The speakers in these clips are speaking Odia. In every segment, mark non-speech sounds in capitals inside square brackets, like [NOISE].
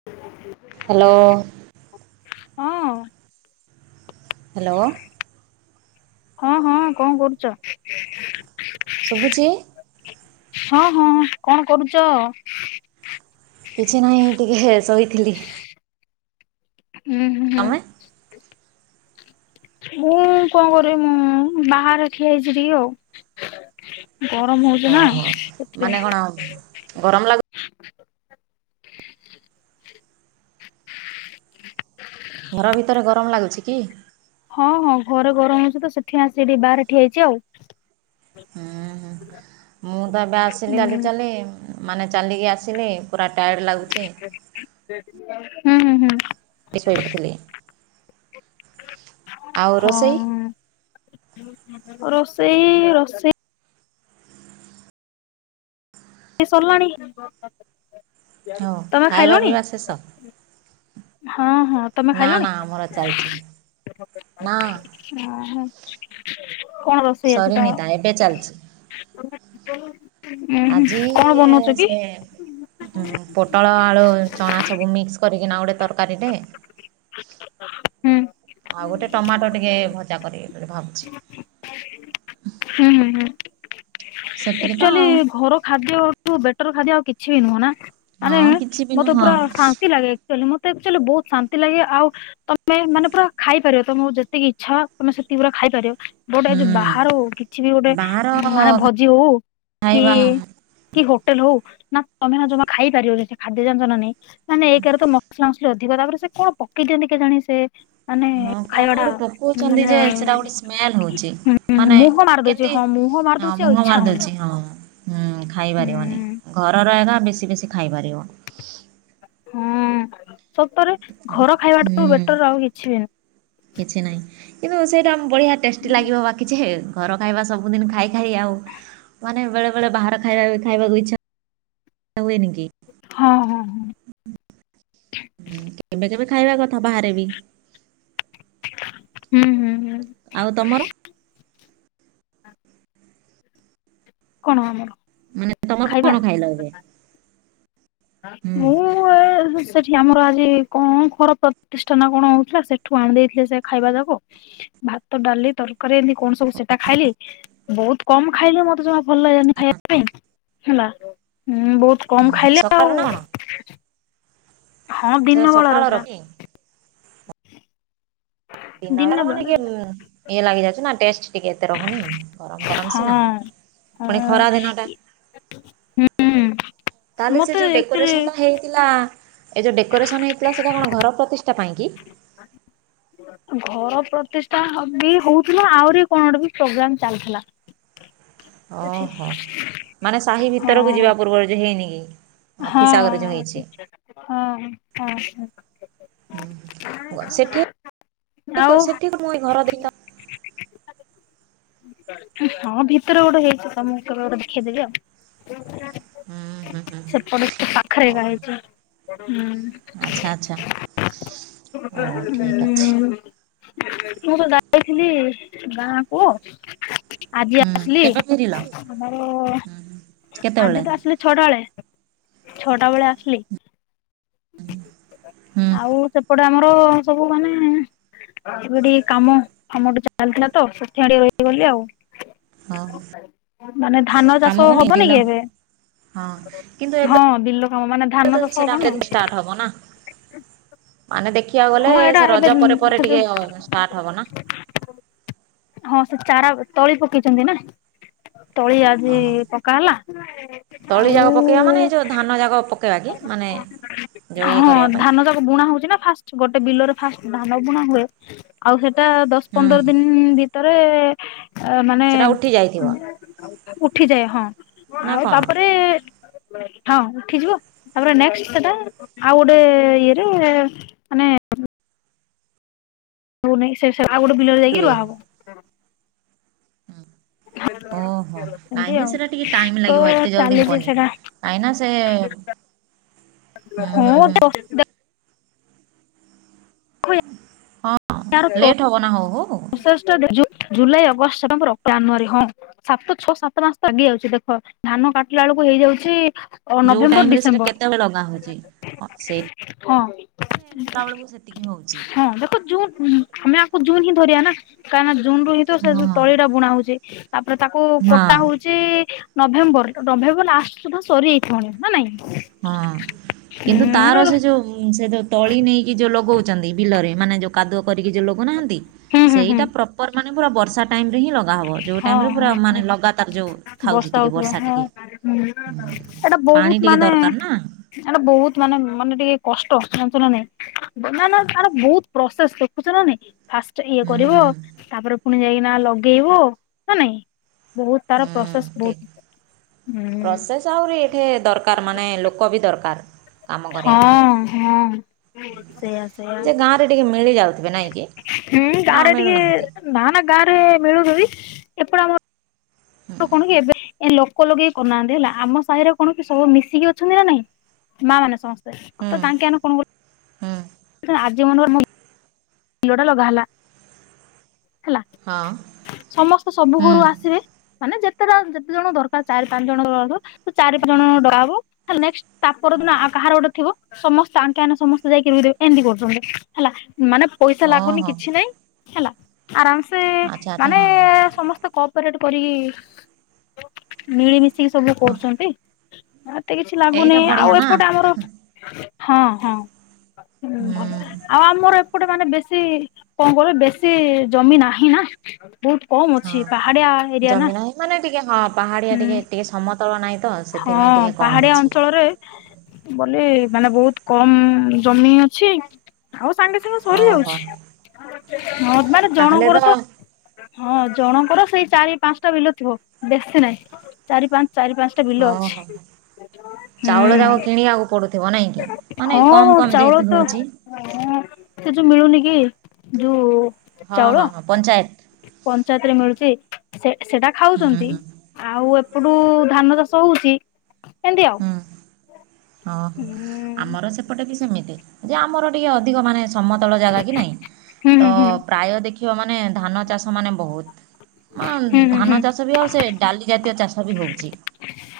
[INAUDIBLE] ହ୍ୟାଲୋ। ହଁ। ହ୍ୟାଲୋ। ହଁ ହଁ କଣ କରୁଛ? ଶୁଭୁଛି? ହଁ ହଁ କଣ କରୁଛ? କିଛି ନାହିଁ ଟିକେ ହେ ଶୋଇ ଥିଲି। ଉଁ ହୁଁ ତମେ ହୁଁ। ମୁଁ କଣ କରିବି ମୁଁ ବାହାରେ ଠିଆ ହେଇଛି ଟିକେ ଆଉ। ଗରମ ହଉଛି ହଁ ନା ହଁ ସେଥିପାଇଁ ମାନେ କି। କଣ ଗରମ ଲାଗ ଘର ଭିତରେ ଗରମ ଲାଗୁଛି କି? ହଁ ହଁ ଘରେ ଗରମ ହଉଛି ତ ସେଥିପାଇଁ ଆସି ଏଠି ବାହାରେ ଠିଆଇଛି ଆଉ। ହୁଁ ହୁଁ ମୁଁ ତ ଏବେ ଆସିଲି ହୁଁ ଚାଲି ଚାଲି ମାନେ ଚାଲିକି ଆସିଲି। ପୁରା ଟାୟେର୍ଡ଼ ଲାଗୁଚି। ହୁଁ ହୁଁ ହୁଁ। ଟିକେ ଶୋଇପଡିଥିଲି। ଆଉ ହଁ ରୋଷେଇ ରୋଷେଇ ରୋଷେ ଇ ସରିଲାଣି ହଉ ତମେ ଖାଇବା ଖାଇଲଣି? ପିଇବା ଶେଷ ହଁ ହଁ ତମେ ନା ନା ଖାଇଲଣି? ଆମର ଚାଲିଛି ନା ଅ ହଁ। କଣ ରୋଷେଇ ଅଛି ସରିନି ତମର? ତା ଏବେ ଚାଲିଛି ଉଁ ହୁଁ। କଣ ଇଏ ବନଉଛ କି? ସେ ପୋଟଳ ଆଳୁ ଚଣା ସବୁ ମିକ୍ସ କରିକିନା ଗୋଟେ ତରକାରୀଟେ [INAUDIBLE] ହୁଁ ଆଉ ଗୋଟେ ଟମାଟୋ ଟିକେ ଭଜା କରିବି ବୋଲି ଭାବୁଛି। ହୁଁ ହୁଁ ସେତିକି ତ ଏକ୍ଚୋଲି ଆଉ ଘର ଖାଦ୍ୟଠୁ ବେଟର ଖାଦ୍ୟ ଆଉ କିଛି ବି ନୁହଁ ନା। ମାନେ ହଁ କିଛି ବି ମତେ ନୁହଁ ପୁରା ଶାନ୍ତି ଲାଗେ। ଚୋଲି ମତେ ଆକ୍ଚୋଲି ବୋହୁତ ଶାନ୍ତି ଲାଗେ ଆଉ ତମେ ମାନେ ପୁରା ଖାଇପାରିବ ତମକୁ ଯେତିକି ଇଚ୍ଛା ତମେ ସେତିକିର ଖାଇପାରିବ। ଗୋଟେ ଯୋଉ ହୁଁ ବାହାରୁ କିଛି ବି ଗୋଟେ ବାହାର ମାନେ ଭୋଜି ହଉ କି ଖାଇବା କି ହୋଟେଲ ହଉ ନା ତମେ ନା ଜମା ଖାଇ ପାରିବନି ସେ ଖାଦ୍ୟ ଯାଣିଚ ନା ନାଇଁ। ମାନେ ଏକେରେ ତ ମସଲାମ ଅଧିକ ତାପରେ ସେ କଣ ପକେଇ ଦିଅନ୍ତି କେ ଜାଣି ସେ ମାନେ ହଁ କଣ ଖାଇବାଟା ଗୋଟେ ପକଉଚନ୍ତି ମାନେ ଯେ ସେଟା ଗୋଟେ ସ୍ମେଲ ହୋଉଚି ମାନେ ମୁହଁ ମାରି କେ ଦଉଛି ତି ହଁ ମୁହଁ ମାରି ଦଉଛି ହଁ ଆଉ ମୁହଁ ଇଚ୍ଛା ହଉନି ମାରିଦଉଚି ହଁ। ହୁଁ ଖାଇ ପାରିବନି। ହୁଁ। ଘରର ଏକା ବେଶୀ ବେଶୀ ଖାଇ ପାରିବ। ହଁ ସତରେ ଘର ଖାଇବା ଠୁ ହୁଁ ବେଟର ଆଉ କିଛି ବି ନୁଁ କିଛି ନାହିଁ କିନ୍ତୁ ସେଇଟା ବଢିଆ ଟେଷ୍ଟି ନୁହଁ। ଲାଗିବ ବାକିଯେ ଘର ଖାଇବା ସବୁଦିନ ଖାଇ ଖାଇ ଆଉ ମାନେ ବେଳେବେଳେ ବାହାର ଖାଇବା ଖାଇବାକୁ ଇଚ୍ଛା ହୁଏନିକି। ହଁ ହଁ ହଁ। ହୁଁ କେବେ କେବେ ଖାଇବା କଥା ବାହାରେ ବି। ହୁଁ ହୁଁ। ହୁଁ ଆଉ ତମର? କଣ ଆମର? ମାନେ ତମର ଖାଇବା? କଣ ଖାଇଲ ଏବେ। ହୁଁ ମୁଁ ଏ ଉ ସେଠି ଆମର ଆଜି କଣ ଘର ପ୍ରତିଷ୍ଠା ନା କଣ ହଉଥିଲା ସେଠୁ ଆଣିଦେଇଥିଲେ ସେ ଖାଇବା ଯାକ। ଭାତ ଡାଲି ତରକାରୀ ଏମିତି କଣ ସବୁ ସେଟା ଖାଇଲି। ବହୁତ କମ ଖାଇଲି ମତେ ଜମା ଭଲ ଲାଗି ଲାନି ଖାଇବା ପାଇଁ ହେଲା ବହୁତ ହୁଁ। କମ ଖାଇଲେ ସକାଳୁ ଆଉ ନା କଣ ହଁ ସେଟା ଦିନ ବେଳା ର ସକାଳର ସେଟା। କି? ଦିନ ବେଳା ମାନେ ନ୍ ଇଏ ଲାଗି ଯାଉଚି ନା ଟେଷ୍ଟ ଟିକେ ଏତେ ରହୁନି। ଗରମ ଗରମ ସିନା ହଁ ହଁ ପୁଣି ଖରା ଦିନ ଟା। ହୁଁ। ତାହେଲେ ସେ ମତେ ଯୋଉଁ ଆକ୍ଚୁଆଲି ଡେକୋରେସନଟା ହେଇଥିଲା ଏ ଯୋଉ ଡେକୋରେସନ ହେଇଥିଲା ସେଇଟା କଣ ଘର ପ୍ରତିଷ୍ଠା ପାଇଁ କିି? [INAUDIBLE] ଘର ପ୍ରତିଷ୍ଠା ବି ହଉଥିଲା ଆହୁରି କଣ ଗୋଟେ ବି ପ୍ରୋଗ୍ରାମ ଚାଲିଥିଲା। [INAUDIBLE] ଅ ସେଠି। ହ ମାନେ ସାହି ହଁ ଭିତରକୁ ଯିବା ପୂର୍ବରୁ ଯେ ହେଇନି କି। ହଁ ଅଫିସ ଆଗରେ ଯୋଉ ହେଇଛି। ଆ ହଁ ଆସେ। ହୁଁ ହୁଁ ସେଠି ଆଉ ଏ ସେଠି ପୁଣି ଘର ଦେଇ ଥ [INAUDIBLE] ହଁ ଭିତରେ ଗୋଟେ ହେଇଚି ତମକୁ କେବେ ଗୋଟେ ଦେଖେଇଦେବି ଆଉ। ହୁଁ ହୁଁ। ସେପଡଟ ଏତେ ପାଖରେକା ହଉ। ହେଇଚି ହୁଁ। ଆଚ୍ଛା ଆଚ୍ଛା ହଉ ହୁଁ। ଠିକ୍ ଅଛି ମୁଁ ପା ଯାଇଥିଲି ଗାଁ କୁ। ଆଜି ହୁଁ ଆସିଲି କେବେ ଫେରିଲ? ଆମର କେତେବେଳେ ଆଜି ତ ଆସିଲି ଛଟା ବେଳେ। ଛଅଟା ବେଳେ ଆସିଲି। ହୁଁ। ଆଉ ସେପଟେ ଆମର ସବୁ ମାନେ ଏବେ ଟିକେ କାମ କାମ ଟିକେ ଚାଲିଥିଲା ତ ସେଥି ପାଇଁ ଟିକେ ରହିଗଲି ଆଉ। ହଉ ମାନେ ଧାନ କାମ ଚାଷ ବେଳେ ହବନି ବିଲ କି ଏବେ। ହଁ କିନ୍ତୁ ହଁ ଏବେ ବିଲ କାମ ମାନେ ଧାନ ତ ଚାଷ ହବ ସେଟା ନା ଷ୍ଟାର୍ଟ ହବ ନା। ମାନେ ଦେଖିବାକୁ ଗଲେ ହଁ ଏଇଟା ସେ ଏବେ ରଜ ପରେ ପରେ ସେ ଯୋଉ ଟିକେ ଷ୍ଟାର୍ଟ ହବ ନା। ହଁ ସେ ଚାରା ତଳି ପକେଇଛନ୍ତି ନା। ତଳି ଆଜି ଓହୋ ପକା ହେଲା ତଳି ଯାକ ପକେଇବା ମାନେ ଏ ଆଉ। ଯୋଉ ଧାନ ଯାକ ପକେଇବା କି ମାନେ ଯୋଉ ଇଏ ହଁ କରିବା ପାଇଁ। ଧାନ ଯାକ ବୁଣା ହଉଛି ନା ଫାଷ୍ଟ ଗୋଟେ ବିଲରେ ଫାଷ୍ଟ ଧାନ ବୁଣା ହୁଏ। ଆଉ ସେଟା ଦଶ ହୁଁ ପନ୍ଦର ଦିନ ଭିତରେ। ଏ ମାନେ ସେଟା ଉଠି ଯାଇଥିବ ଉ ଉଠିଯାଏ ହଁ। ନା ଆଉ କଣ ତାପରେ। ହଁ ଉଠିଯିବ ତାପରେ ନେକ୍ସ ସେଟା ଆଉ ଗୋଟେ ଇଏରେ। ଆାନେ। ହଉ ନାଇଁ ସେ ସେ ଆଉ ଗୋଟେ ବିଲରେ ଯାଇକି ଏବେ ରୁଆ ହବ। ଓହୋ ନାଇଁଁ ଏମିତି ନି ଆଉ ସେଟା ଟିକେ ଟାଇମ ତ ଲାଗିବ ଏତେ ଜଲଦି ଚାଲିଛି ହବନି। ସେଇଟା କାଇଁ ନା ସେ। ହୁଁ ହୁଁ ହୁଁ [UNINTELLIGIBLE] ଦେଖ ହଁ ଲେଟ୍ ହବନା ହଉ ହଉ। ସେଲ୍ ଷ୍ଟା ଡେ ଜୁ ଜୁଲାଇ ଅଗଷ୍ଟ ସେପ୍ଟେମ୍ବର ଅକ୍ଟୋବର ଜାନୁଆରୀ ହଁ। ସାତ ଛଅ ସାତ ମାସ ତ ଲଗି ଯାଉଛି ଦେଖ ଧାନ କାଟିଲା ବେଳକୁ ହେଇଯାଉଛି। ଓ ଯୋଉ ଟାଇମ ନଭେମ୍ବର ରେ ସେଟା ଡିସେମ୍ବର କେତେବେଳେ ଲଗା ହଉଛି ସେ ହଁ। ତା ବେଳକୁ ସେତିକି ହଉଛି ହଁ ଦେଖ ଜୁନ ଆମେ ଆକୁ ଜୁନ୍ ହିଁ ଧରିବା ନା କାହିଁ ନା ଜୁନ ରୁ ହିଁ। ତ ସେ ହଁ ଯୋଉ ତଳି ଟା ବୁଣା ହଉଛି ତାପରେ ତାକୁ ହଁ କଟା ହଉ ଚି ନଭେମ୍ବର ନଭେମ୍ବର ଲାଷ୍ଟ ସୁଧା ସରି ଯାଇଥିବଣି ନା ନାଇଁ। ହଁ କିନ୍ତୁ ତାର ସେ ହୁଁ ଯୋଉ ସେ ଯୋଉ ତଳି ନେଇକି ଯୋଉ ଲଗଉଛନ୍ତି ବିଲରେ ମାନେ। ଯୋଉ କାଦୁଅ କରିକି ଯୋଉ ଲଗଉ ନାହାନ୍ତି ହୁଁ ହୁଁ ସେଇଟା ପ୍ରପର ମାନେ ପୁର ବର୍ଷା। ଟାଇମ ରେ ହିଁ ଲଗା ହବ ଯଉ ହଁ ଟାଇମ ରେ ପୁରା ହଁ ହଁ ମାନେ ଲଗାତାର ଯୋଉ ଥାଉଛି ଟିକେ ହଉଥିବ ବର୍ଷା ହଁ ଟିକେ। ହୁଁ ଉଁ ଏଇଟା ବହୁତ ପାଣି ଟିକେ ମାନେ ଦରକାର ନା। ଏଟା ବହୁତ ମାନେ ମାନେ ଟିକେ କଷ୍ଟ ଜାଣିଛ ନା ନାଇଁ। ବ ନା ନା ଆର ବହୁତ ପ୍ରସେସ ଦେଖୁଛ ନା ନାଇଁ। ଫାଷ୍ଟ ଇଏ କରିବ ହୁଁ। ତାପରେ ପୁଣି ଯାଇକିନା ଲଗେଇବ ନା ନାଇଁ। ବହୁତ ତାର ହୁଁ ପ୍ରସେସ୍ ବହୁତ ହୁଁ। ତ ଆହୁରି ଏଠି ଦରକାର ମାନେ ଲୋକ ବି ଦରକାର। କାମ କରିବା ପାଇଁ। ହଁ ହଁ ସେଇୟା ସେଇୟା। ସେପଟେ ଟିକେ ମିଳି ଯାଉଥିବେ ନାଇଁ କି। ହୁଁ ଗାଁ ନା ରେ ଟିକେ ମିଳୁନାହାନ୍ତି ନା ନା ଗାଁ ରେ ମିଳୁଛନ୍ତି ଏପଟେ ଆମର। ହୁଁ ଆଙ କଣ କି ଏବେ। ଏ ଲୋକ ଲଗେଇକି କରୁନାହାନ୍ତି ହେଲା ଆମ ସାହିରେ କଣ କି ସବୁ ମିଶିକି ଅଛନ୍ତି ନା ନାଇଁ ମା ମାନେ ସମସ୍ତେ। ହୁଁ ତ ତାଙ୍କେ ଆନେ କଣ କର ହୁଁ। [UNINTELLIGIBLE] କିଲୋ ଟା ଲଗା ହେଲା ହେଲା। ହଁ। ସମସ୍ତେ ସବୁ ହୁଁ ଘରୁ ଆସିବେ ମାନେ ଯେତେଟା ଯେତେ ଜଣ ଦରକାର ଚାରି ପାଞ୍ଚ ଜଣ ଦର ତ ଚାରି ପାଞ୍ଚ ଜଣ ଡକା ହବ ହେଲା ନେକ୍ସେଟ ତା ପର ଦିନ କାହାର ଗୋଟେ ଥିବ। ସମସ୍ତେ ଆଙ୍କେ ଆନେ ସମସ୍ତେ ଯାଇକି ରୁଦେ ଏନ୍ତି କରୁଛନ୍ତି ହେଲା ମାନେ ପଇସା ଲାଗୁନି ଓହୋ କିଛି ନାଇଁ। ହେଲା ଆରାମସେ ଆଚ୍ଛା ଆଚ୍ଛା ମାନେ ହଁ ସମସ୍ତେ କପରେଟ କରିକି ମିଳିମିଶିକି ସବୁ ହଁ କରୁଛନ୍ତି ଏତେ କିଛି ଏଇଟା ଲାଗୁନି ବଢ଼ିଆ ଆଉ ନା ଏପଟେ ଆମର ହଁ ହଁ ହୁଁ ଭଲ ଆଉ ଆମର ଏ ମାନେ ବେଶୀ କଁ କଇଲ ବେଶୀ ଜମି ନାହିଁ ନା। ବୋହୁତ କମ୍ ଅ ହଁ ଜମି ନାହିଁ ମାନେ ଟିକେ ହଁ ପାହାଡ଼ିଆ ହୁଁ ଟିକେ ଟିକେ ସମତଳ ନାହିଁ ତ। ହଁ ସେଥିପାଇଁ ଟିକେ କମ୍ ପାହାଡ଼ିଆ ଅଛି ଅଞ୍ଚଳରେ ବଲି ମାନେ ବୋହୁତ କମ ଜମି ଅଛି ଆଉ ସାଙ୍ଗେ ସାଙ୍ଗେ ସରି ଓହୋ ଯାଉଛି ହଁ ମାନେ ଜଣଙ୍କର ତ ହଁ ଜଣଙ୍କର ସେଇ ଚାରି ପାଁଶଟା ବିଲ ଥିବ ବେଶୀ ନାଇ ଚାରି ପାଞ୍ଚ ଚାରି ପାଁଶ୍ କହ ହ ଚାଉଳ ଯାକ ହୁଁ। କିଣିବାକୁ ପଡୁଥିବ, ନାଇଁ? ମାନେ କମ୍ ହଁ କମ୍ ଚାଉଳ ଯେହେତୁ ତ ହଉଚି। ସେ ଯୋଉ ମିଳୁନି କି ଯୋଉ ହଁ ଚାଉଳ ହଁ ହଁ ପଞ୍ଚାୟତ। ପଞ୍ଚାୟତରେ ମିଳୁଚି ସେ ସେଟା ହୁଁ ଖାଉଚନ୍ତି। ହୁଁ ଆଉ ଏପଟୁ ଧାନ ଚାଷ ହଉଚି ଏନ୍ତି ଆଉ। ହୁଁ ହଁ ହଁ ହୁଁ ଆମର ସେପଟେ ବି ସେମିତି ଯେ ଆମର ଟିକେ ଅଧିକ ମାନେ ସମତଳ ଜାଗା କି ନାଇଁ ହୁଁ ତ ହୁଁ ହୁଁ ପ୍ରାୟ ଦେଖିବ ମାନେ ଧାନ ଚାଷ ମାନେ ବହୁତ୍। ମ ହୁଁ ହୁଁ ହୁଁ ଧାନ ଚାଷ ବି ଆଉ ସେ ଡାଲି ଜାତୀୟ ଚାଷ ବି ହୋଉଚି।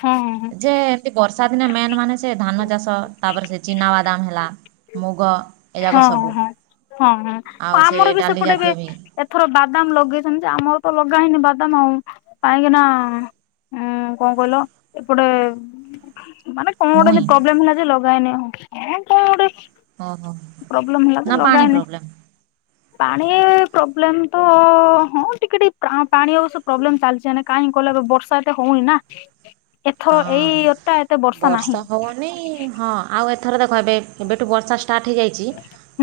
ହଁ ହଁ ହଁ। ଏ ଏମତି ବର୍ଷା ଦିନେ ମେନ୍ ମାନେ ସେ ଧାନ ଚାଷ ତାପରେ ସେ ଚିନାବାଦାମ ହେଲା ମୁଗ ଏଯାକ ହଁ ହଁ ସବୁ ହଁ ହଁ ହଁ ଆଉ ସେ ଆମର ବି ଡାଲି ସେପଟେ ଏବେ ଜାତୀୟ ବି ଏଥର ବାଦାମ ଲଗେଇଛନ୍ତି ଯେ ଆମର ତ ଲଗା ହେଇନି ବାଦାମ ଆଉ କାହିଁକି ନାଁ ହୁଁ କଁ କହିଲ ଏପଟେ ମାନେ କଣ ଗୋଟେ ଭୁଇଁ ଏନ୍ତି ପ୍ରବ୍ଲେମ୍ ହେଲା ଯେ ଲଗା ହେଇନି ଆଉ ହଁ କଁ ଅଟେ ଅହ। ପ୍ରବ୍ଲେମ ହେଲା ଯେ ଲଗା ହେଇନେଇ। ପାଣି ପ୍ରୋବ୍ଲେମ ତ ହଁ ଟିକେ ଟିକେ ପ୍ରା ପାଣି ଅବଶ୍ୟ ପ୍ରୋବ୍ଲେମ ଚାଲିଚି ଆନେ କାହିଁକି କହିଲେ ଏବେ ବର୍ଷା ଏତେ ହୋଉନି ନା ଏଥର ହଁ ଏଇଟା ଏତେ ବର୍ଷା ନାହିଁ। ହଁ ଆଉ ଏଥର ଦେଖ ଏବେ ଏବେଠୁ ବର୍ଷା ଷ୍ଟାର୍ଟ ହେଇଯାଇଚି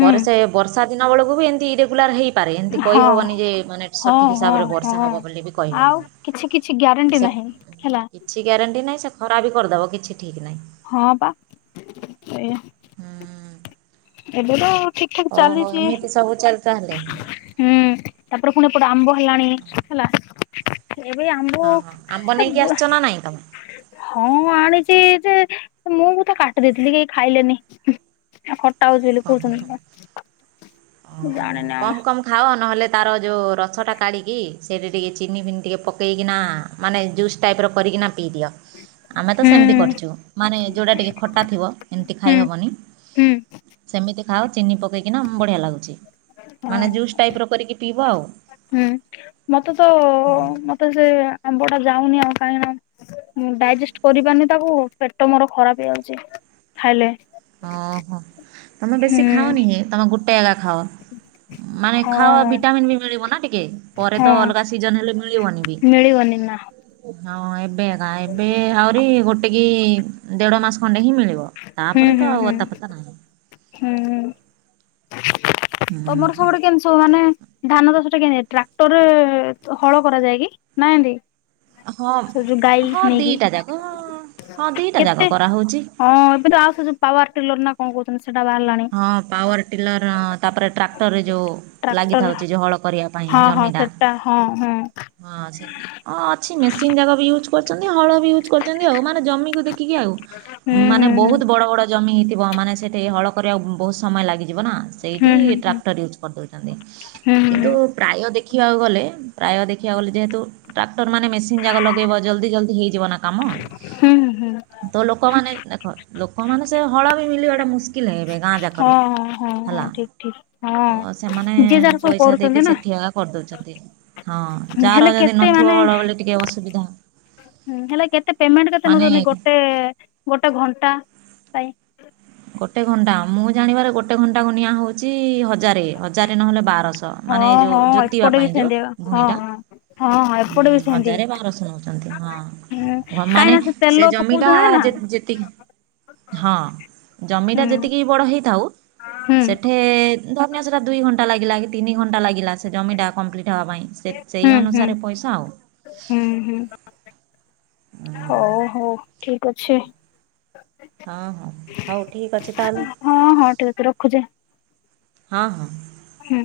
ହୁଁ ସେ ବର୍ ଷା ଦିନ ଓଳୁକୁ ବି ଏନ୍ତି ଇରେଗୁଲାର୍ ହେଇ ପାରେ ଏନ୍ତି ହଁ କହିହବନି ଯେ ମାନେ ହଁ ସଠିକ୍ ହଁ ହିସାବରେ ବର୍ଷା ହଁ ହବ ବୋଲି ବି ଆଉ କହିହବନି। କିଛି କିଛି ଗ୍ୟାରେଣ୍ଟି ସେ ନାହିଁ ହେଲା। କି ଗ୍ୟାରେଣ୍ଟି ନାହିଁ ସେ ଖରା ବି କରିଦବ କିଛି ଠିକ୍ ନାହିଁ। ହଁ ପା ଏ ହୁଁ ‌ ଏବେ ତ ଠିକ୍ ଠାକ୍ ଚାଲିଚି। ତାହଲେ ହୁଁ ତାପରେ ଫୁଣି ଏପଟେ ଆମ୍ବ ହେଲାଣି ହେଲା। ଏବେ ଆମ୍ବ ହଁ ହଁ ଆମ୍ବ ହେ ନେଇକି ବ ଆସିଛ ନା ନାହିଁ ତୁମେ ହଁ ଆଣିଚି ଯେ ମୁଁ ବି ତ କାଟି ଦେଇଥିଲି କେହି ଖାଇଲେନି। ଆ ଖଟା ହୋଉଚି ବୋଲି କହୁଚନ୍ତି ତ। ଅଁ ମୁଁ ହଁ ଜାଣିନି ଆଉ କମ୍ କମ୍ ହାଅ ନହେଲେ ତାର ଯୋଉ ରସଟା କାଢ଼ିକି ସେଇଠି ଟିକେ ଚିନି ଫିନି ଟିକେ ପକେଇକିନା। ମାନେ ଜୁସ୍ ଟାଇପ୍ର କରିକିନା ପିଇଦିଅ ଆମେ ତ ହୁଁ ସେମିତି କରିଛୁ ମାନେ ଯେଉଁଟା ଟିକେ ଖଟା ଥିବ ଏମିତି ଖାଇହେବନି ହୁଁ ସେମିତି ଖାଅ ଚିନି ପକେଇକିନା ବଢ଼ିଆ ଲାଗୁଛି ମାନେ ହୁଁ ଜୁସ୍ ଟାଇପ୍ର କରିକି ପିଇବ ଆଉ। ହୁଁ ମତେ ତ ମତେ ସେ ଆମ୍ବଟା ଯାଉନି ଆଉ କାହିଁଣ ମୁଁ ଡାଇଜେଷ୍ଟ କରିପାରୁନି ତାକୁ ପେଟ ମୋର ଖରାପ ହେଇଯାଉଛି ଖାଇଲେ ଓହୋ ତମେ ବେଶୀ ଖାଅନି ତମେ ଗୋଟେ ଏକା ଖାଅ ହୁଁ [INAUDIBLE] ମାନେ ଖାଅ ହଁ ଭିଟାମିନ୍ ବି ମିଳିବ ନା ଟିକେ ପରେ ହଁ ତ ଅଲଗା ସିଜନ ହେଲେ ମିଳିବନି ବି। ମିଳିବନି ନା ହଁ ହଁ ଏବେ ଏକା ଏବେ ଆହୁରି ଗୋଟେ କି ଦେଢ ମାସ ଖଣ୍ଡେ ହିଁ ମିଳିବ। ହୁଁ ତାପରେ ତ ହୁଁ ଆଉ ହୁଁ ଅତା ପତା ନାହିଁ ହୁଁ ହୁଁ। ତମର ସବୁଠୁ କେମିତି ମାନେ ଧାନ ଚାଷ ଟା କେତି ଟ୍ରାକ୍ଟରରେ ହଳ କରାଯାଏ କି ନା ଏନ୍ତି ହଁ ହଁ ଦିଟା ଯାକ ହଁ ଦିଟା କେତେ ଯାକ କରାହଉଛି। ହଁ ଏବେ ତ ଆଉ ସେ ପାୱାର ଟେଲର ନା କଣ କହୁଛନ୍ତି ସେଟା ବାହାରିଲାଣି। ହଁ ପାୱାର ଟିଲର ତାପରେ ଟ୍ରାକ୍ଟରରେ ଯୋଉ ଟ୍ରାକ୍ଟର ଲାଗିଥାଉଛି ଯେ ହଳ କରିବା ପାଇଁ ହଁ ହଁ ଜମିଟା ସେଟା ହଁ ହଁ ହଁ ସେ ହଁ ଅଛି ମେସିନ୍ ଯାକ ବି ୟୁଜ କରୁଛନ୍ତି ହଳ ବି ୟୁଜ୍ କରଛନ୍ତି ଆଉ ମାନେ ଜମିକୁ ଦେଖି ଦେଖିକି ଆଉ ହୁଁ ମାନେ ହୁଁ ବହୁତ ବଡ ବଡ ଜମି ହେଇଥିବ ମାନେ ସେଠି ହଳ କରିବାକୁ ବହୁତ ସମୟ ଲାଗିଯିବ ନା ହୁଁ ସେଇଠି ଟ୍ରାକ୍ଟର ୟୁଜ୍ କରିଦଉଛନ୍ତି ହୁଁ ହୁଁ ହୁଁ କିନ୍ତୁ ପ୍ରାୟ ଦେଖିବାକୁ ଗଲେ ପ୍ରାୟ ଦେଖିବାକୁ ଗଲେ ଯେହେତୁ ଟ୍ରାକ୍ଟର ମାନେ ମେସିନ ଯାକ ଲଗେଇ ଜଲଦି ଜଲଦି ହେଇଯିବ ନା କାମ ହୁଁ ହୁଁ ହୁଁ ତ ଲୋକମାନେ ଦେଖ ଲୋକମାନେ ସେ ହଳ ବି ମଳିବାଟା ମୁସ୍ କିଲ୍ ଏବେ ଗାଁ ଯାକରେ ହଁ ହଁ ହଁ ହେଲା ହଁ ଠିକ ଠିକ ହଁ ତ ସେମାନେ ଯିଏ ଯାହାର ସବୁ ପଇସା ଦେଇକି କରୁଛନ୍ତି ନା ସେଠିଆ କରିଦଉଛନ୍ତି ହଁ ଯାହାର ହେଲେ ଯଦି ନଥିବ ହଳ ହଳି ଟିକେ ଅସୁବିଧା। ହୁଁ ହେଲେ କେତେ ପେମେଣ୍ଟ କେତେ ମାନେ ନଉଛନ୍ତି ଗୋଟେ ଗୋଟେ ଘଣ୍ଟା? ପାଇଁ? ଗୋଟେ ଘଣ୍ଟା ମୁଁ ଜାଣିବାରେ ଗୋଟେ ଘଣ୍ଟା କ ନିଆଁ ହଉଛି ହଜାରେ ହଜାରେ ନହେଲେ ବାରଶହ ତ ହଁ ମାନେ ହଁ ଯୋଉ ଜୋତିବା ଏପଟେ ବି ପାଇଁ ଯୋଉ ସେମିତି ହଁ ହଁ ଭୁଇଁଟା ହଁ ଏପଟେ ବି ହଁ ସେମିତି। ହଜାରେ ବାରଶହ ନଉଛନ୍ତି ହୁଁ ହଁ କାହିଁକି ମାନେ ନା ସେ ତେଲ ଜମିଟା ପକଉଛନ୍ତି ନା ଯେ ଯେ ତିକ ହଁ ଜମିଟା ହୁଁ ଯେତିକି ବଡ଼ ହୋଇଇଥାଉ ହୁଁ ସେଠେ ଧନ୍ୟ ସେଟା ଦୁଇ ଘଣ୍ଟା ଲାଗିଲା କି ତିନି ଘଣ୍ଟା ଲାଗିଲା ସେ ଜମିଟା କମ୍ପ୍ଲିଟ ହବା ପାଇଁ ସେଇ ହୁଁ ହୁଁ। ଅନୁସାରେ ପଇସା ଆଉ ହୁଁ ହୁଁ ହୁଁ ହଉ ହଉ ଠିକ ଅଛି। ହଁ ହଁ ହଉ ଠିକ ଅଛି ତାହେଲେ ହଁ ହଁ ଠିକ ଅଛି ରଖୁଛି ହଁ ହଁ ହୁଁ।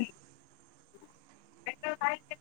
[UNINTELLIGIBLE]